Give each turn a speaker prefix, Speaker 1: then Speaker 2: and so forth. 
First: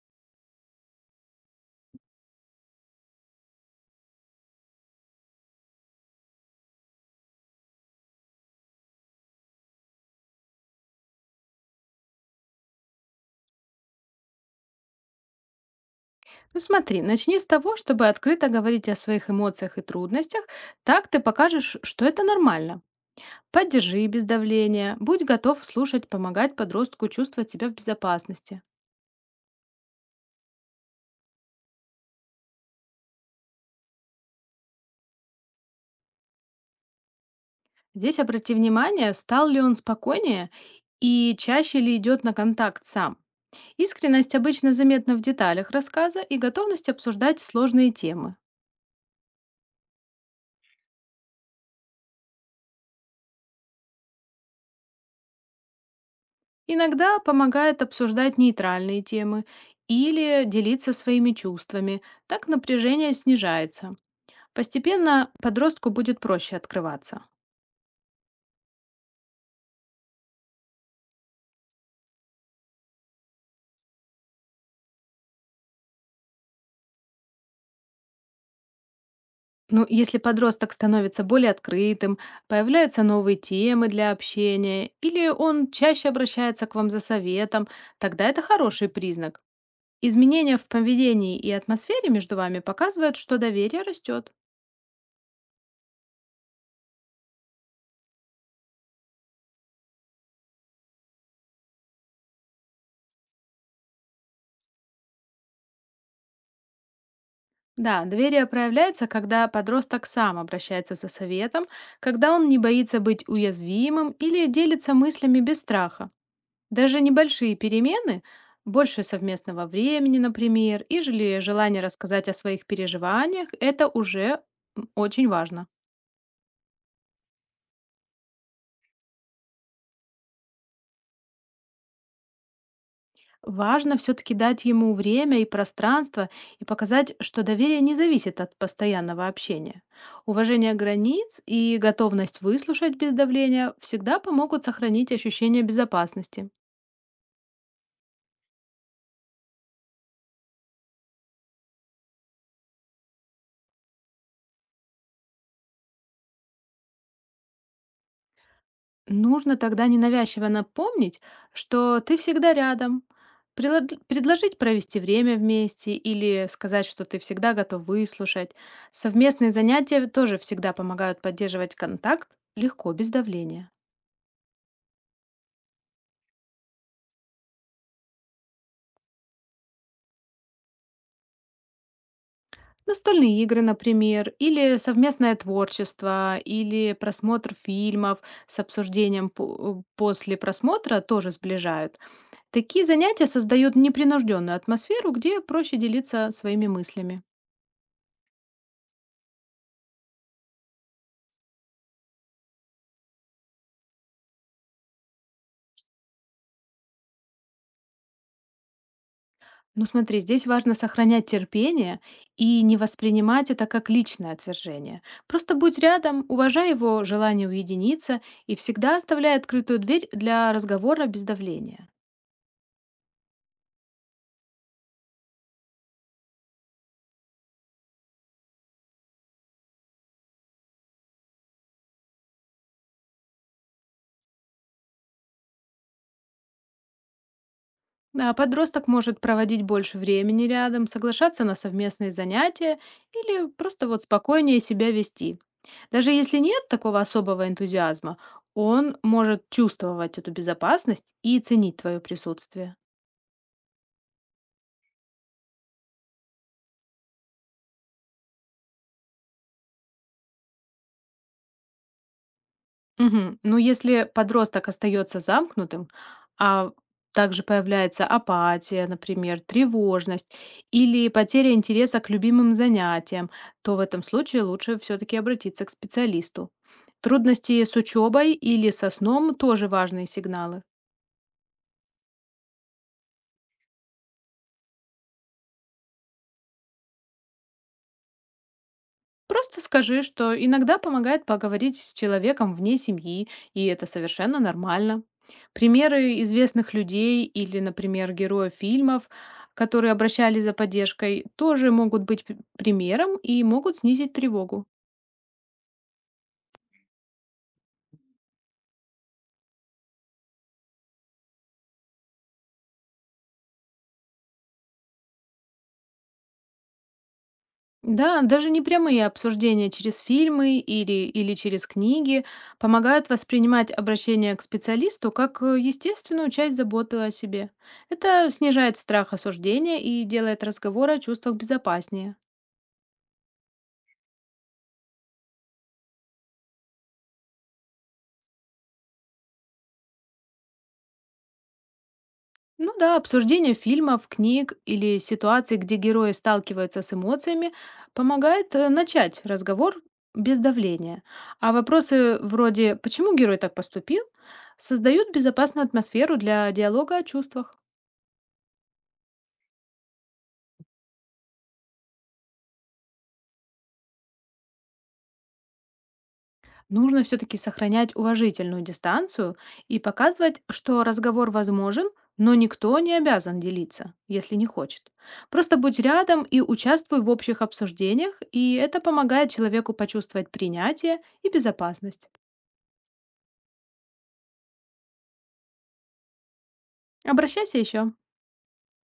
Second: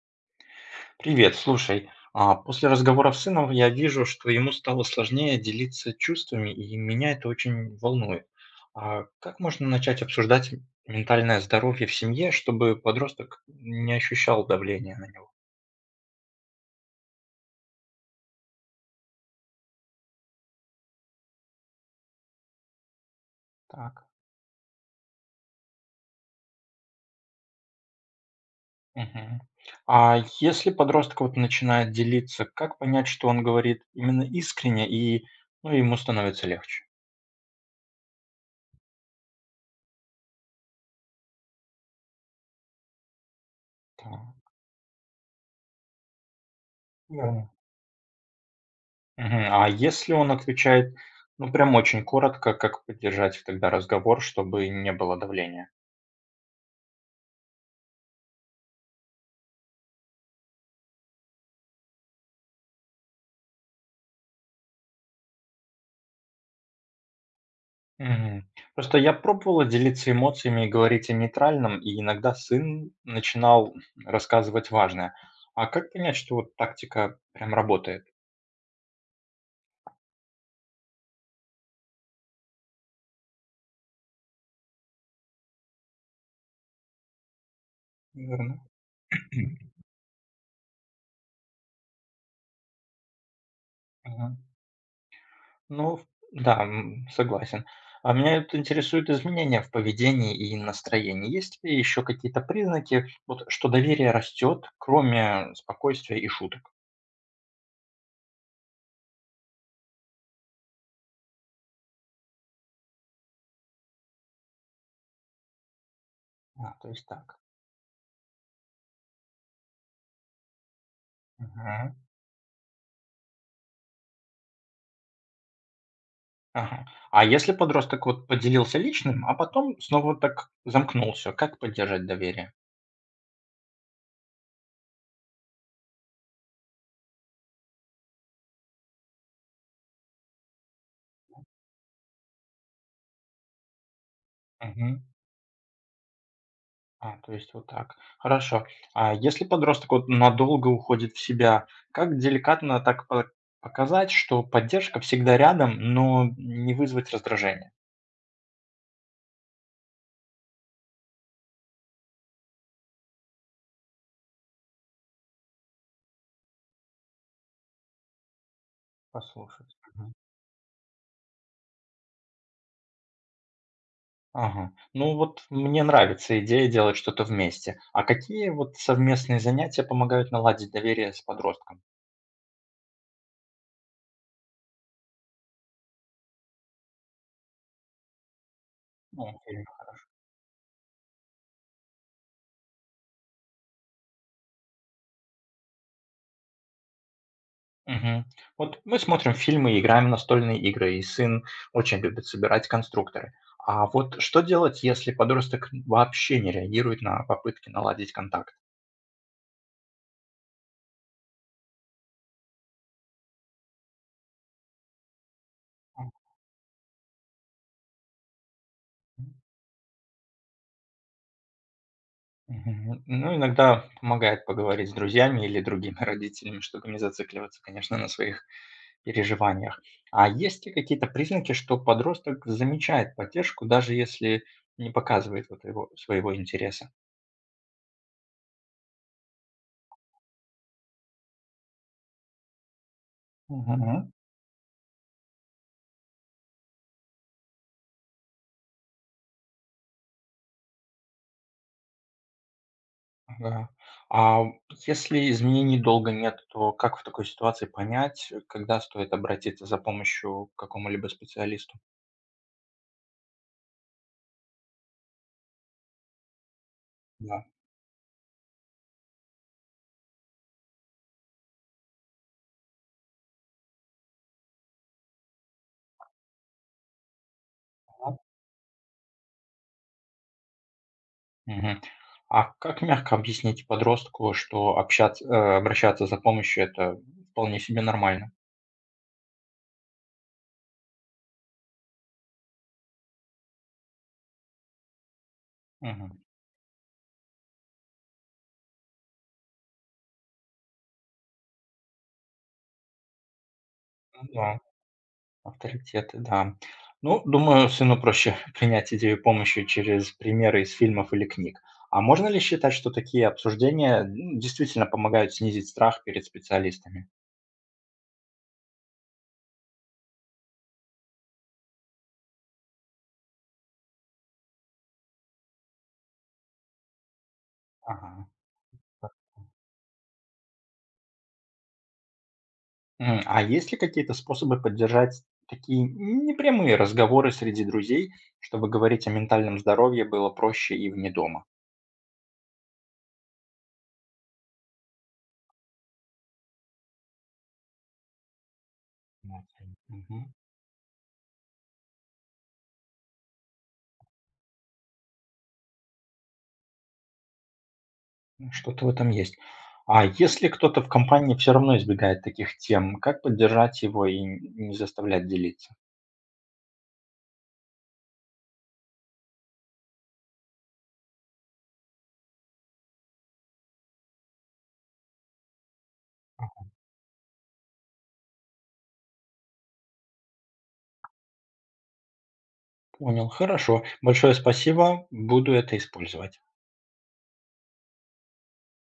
Speaker 1: Привет, слушай, а, после разговоров с сыном я вижу, что ему стало сложнее делиться чувствами, и меня это очень волнует. А как можно начать обсуждать ментальное здоровье в семье, чтобы подросток не ощущал давления на него?
Speaker 2: Ну смотри, начни с того, чтобы открыто говорить о своих эмоциях и трудностях, так ты покажешь, что это нормально. Поддержи
Speaker 1: Так.
Speaker 2: без давления, будь готов слушать, помогать подростку чувствовать себя в безопасности.
Speaker 1: Мгм. А если подросток вот начинает делиться, как понять, что он говорит именно искренне, и ну, ему становится легче?
Speaker 2: Здесь обрати внимание, стал ли он спокойнее и чаще ли идет на контакт сам. Искренность
Speaker 1: Так,
Speaker 2: обычно заметна в деталях рассказа и готовность обсуждать
Speaker 1: верно.
Speaker 2: сложные темы.
Speaker 1: Мгм. А если он отвечает, ну, прям очень коротко, как поддержать тогда разговор, чтобы не было давления?
Speaker 2: Иногда помогает обсуждать нейтральные темы или делиться своими чувствами, так напряжение снижается. Постепенно подростку будет проще открываться.
Speaker 1: Мгм. Просто я пробовала делиться эмоциями и говорить о нейтральном, и иногда сын начинал рассказывать важное. А как понять, что вот тактика прям работает?
Speaker 2: Ну, если подросток становится более открытым, появляются новые темы для общения, или он чаще обращается к вам за советом, тогда это
Speaker 1: Верно.
Speaker 2: хороший признак. Изменения в поведении и атмосфере между вами показывают, что доверие
Speaker 1: Ага.
Speaker 2: растет.
Speaker 1: Ну, да, согласен. А меня это интересуют изменения в поведении и настроении. Есть ли еще какие-то признаки, вот, что доверие растет, кроме спокойствия и шуток?
Speaker 2: Да, доверие проявляется, когда подросток сам обращается за советом, когда он не боится быть уязвимым или делится мыслями без страха.
Speaker 1: А, то
Speaker 2: Даже
Speaker 1: есть так.
Speaker 2: небольшие перемены, больше совместного времени, например, или желание
Speaker 1: Мгм.
Speaker 2: рассказать о своих переживаниях, это уже очень важно.
Speaker 1: Ага. А если подросток вот поделился личным, а потом снова вот так замкнулся, как поддержать доверие?
Speaker 2: Важно все-таки дать ему время и пространство и показать, что доверие не зависит от постоянного общения. Уважение границ и готовность выслушать без давления всегда помогут
Speaker 1: Мгм.
Speaker 2: сохранить ощущение безопасности.
Speaker 1: А, то есть вот так. Хорошо. А если подросток вот надолго уходит в себя, как деликатно так показать, что поддержка всегда рядом, но не вызвать раздражение?
Speaker 2: Нужно тогда ненавязчиво напомнить, что ты всегда рядом, предложить провести время вместе или сказать, что ты всегда готов выслушать. Совместные
Speaker 1: Послушать.
Speaker 2: занятия
Speaker 1: Мгм.
Speaker 2: тоже всегда помогают поддерживать контакт легко, без давления.
Speaker 1: Ага. Ну вот мне нравится идея делать что-то вместе. А какие вот совместные занятия помогают наладить доверие с подростком?
Speaker 2: Настольные игры, например, или совместное творчество, или просмотр фильмов с
Speaker 1: Ну,
Speaker 2: обсуждением после просмотра тоже сближают. Такие занятия создают непринужденную атмосферу, где проще делиться своими мыслями.
Speaker 1: мгм. Вот мы смотрим фильмы и играем в настольные игры, и сын очень любит собирать конструкторы. А вот что делать, если подросток вообще не реагирует на попытки наладить контакт?
Speaker 2: Ну смотри, здесь важно сохранять терпение и не воспринимать это как личное отвержение. Просто будь рядом, уважай его желание уединиться и всегда
Speaker 1: Мгм.
Speaker 2: оставляй открытую дверь для разговора без давления.
Speaker 1: Мгм. Ну, иногда помогает поговорить с друзьями или другими родителями, чтобы не зацикливаться, конечно, на своих переживаниях. А есть ли какие-то признаки, что подросток замечает поддержку, даже если не показывает вот его, своего интереса?
Speaker 2: А подросток может проводить больше времени рядом, соглашаться на совместные занятия или просто вот спокойнее себя вести. Даже если нет такого особого энтузиазма, он может чувствовать эту безопасность и ценить твое присутствие.
Speaker 1: Ага. А если изменений долго нет, то как в такой ситуации понять, когда стоит обратиться за помощью к какому-либо специалисту?
Speaker 2: Мгм. Ну, если подросток остается замкнутым, а также
Speaker 1: Да.
Speaker 2: появляется апатия, например, тревожность или потеря интереса к любимым занятиям, то в этом случае лучше все-таки обратиться к специалисту. Трудности с
Speaker 1: А.
Speaker 2: учебой или со сном тоже важные сигналы.
Speaker 1: Мгм. А как мягко объяснить подростку, что общаться, обращаться за помощью - это вполне себе нормально?
Speaker 2: Просто скажи, что иногда помогает поговорить с человеком вне семьи, и это совершенно нормально.
Speaker 1: Мгм.
Speaker 2: Примеры известных людей или, например, героев фильмов, которые обращались за поддержкой, тоже могут быть примером и могут снизить
Speaker 1: Ну да,
Speaker 2: тревогу.
Speaker 1: авторитеты, да. Ну, думаю, сыну проще принять идею помощи через примеры из фильмов или книг. А можно ли считать, что такие обсуждения, действительно помогают снизить страх перед специалистами?
Speaker 2: Да, даже не прямые обсуждения через фильмы или, или через книги помогают воспринимать обращение к специалисту как естественную часть заботы о себе.
Speaker 1: Ага.
Speaker 2: Это снижает страх осуждения и делает разговор о чувствах безопаснее.
Speaker 1: А есть ли какие-то способы поддержать такие непрямые разговоры среди друзей, чтобы говорить о ментальном здоровье было проще и вне дома?
Speaker 2: Ну да, обсуждение фильмов, книг или ситуаций, где герои сталкиваются с эмоциями, помогает начать
Speaker 1: Мгм.
Speaker 2: разговор
Speaker 1: Мгм.
Speaker 2: без давления. А вопросы вроде «почему герой так поступил?» создают безопасную атмосферу для диалога о чувствах.
Speaker 1: Ну, что-то в этом есть. А если кто-то в компании все равно избегает таких тем, как поддержать его и не заставлять делиться?
Speaker 2: Нужно все-таки сохранять уважительную дистанцию и показывать, что разговор возможен, но никто не обязан делиться, если не хочет. Просто будь рядом и участвуй в общих обсуждениях, и это помогает человеку почувствовать принятие и безопасность.
Speaker 1: Понял, хорошо. Большое спасибо, буду это использовать.
Speaker 2: Обращайся еще.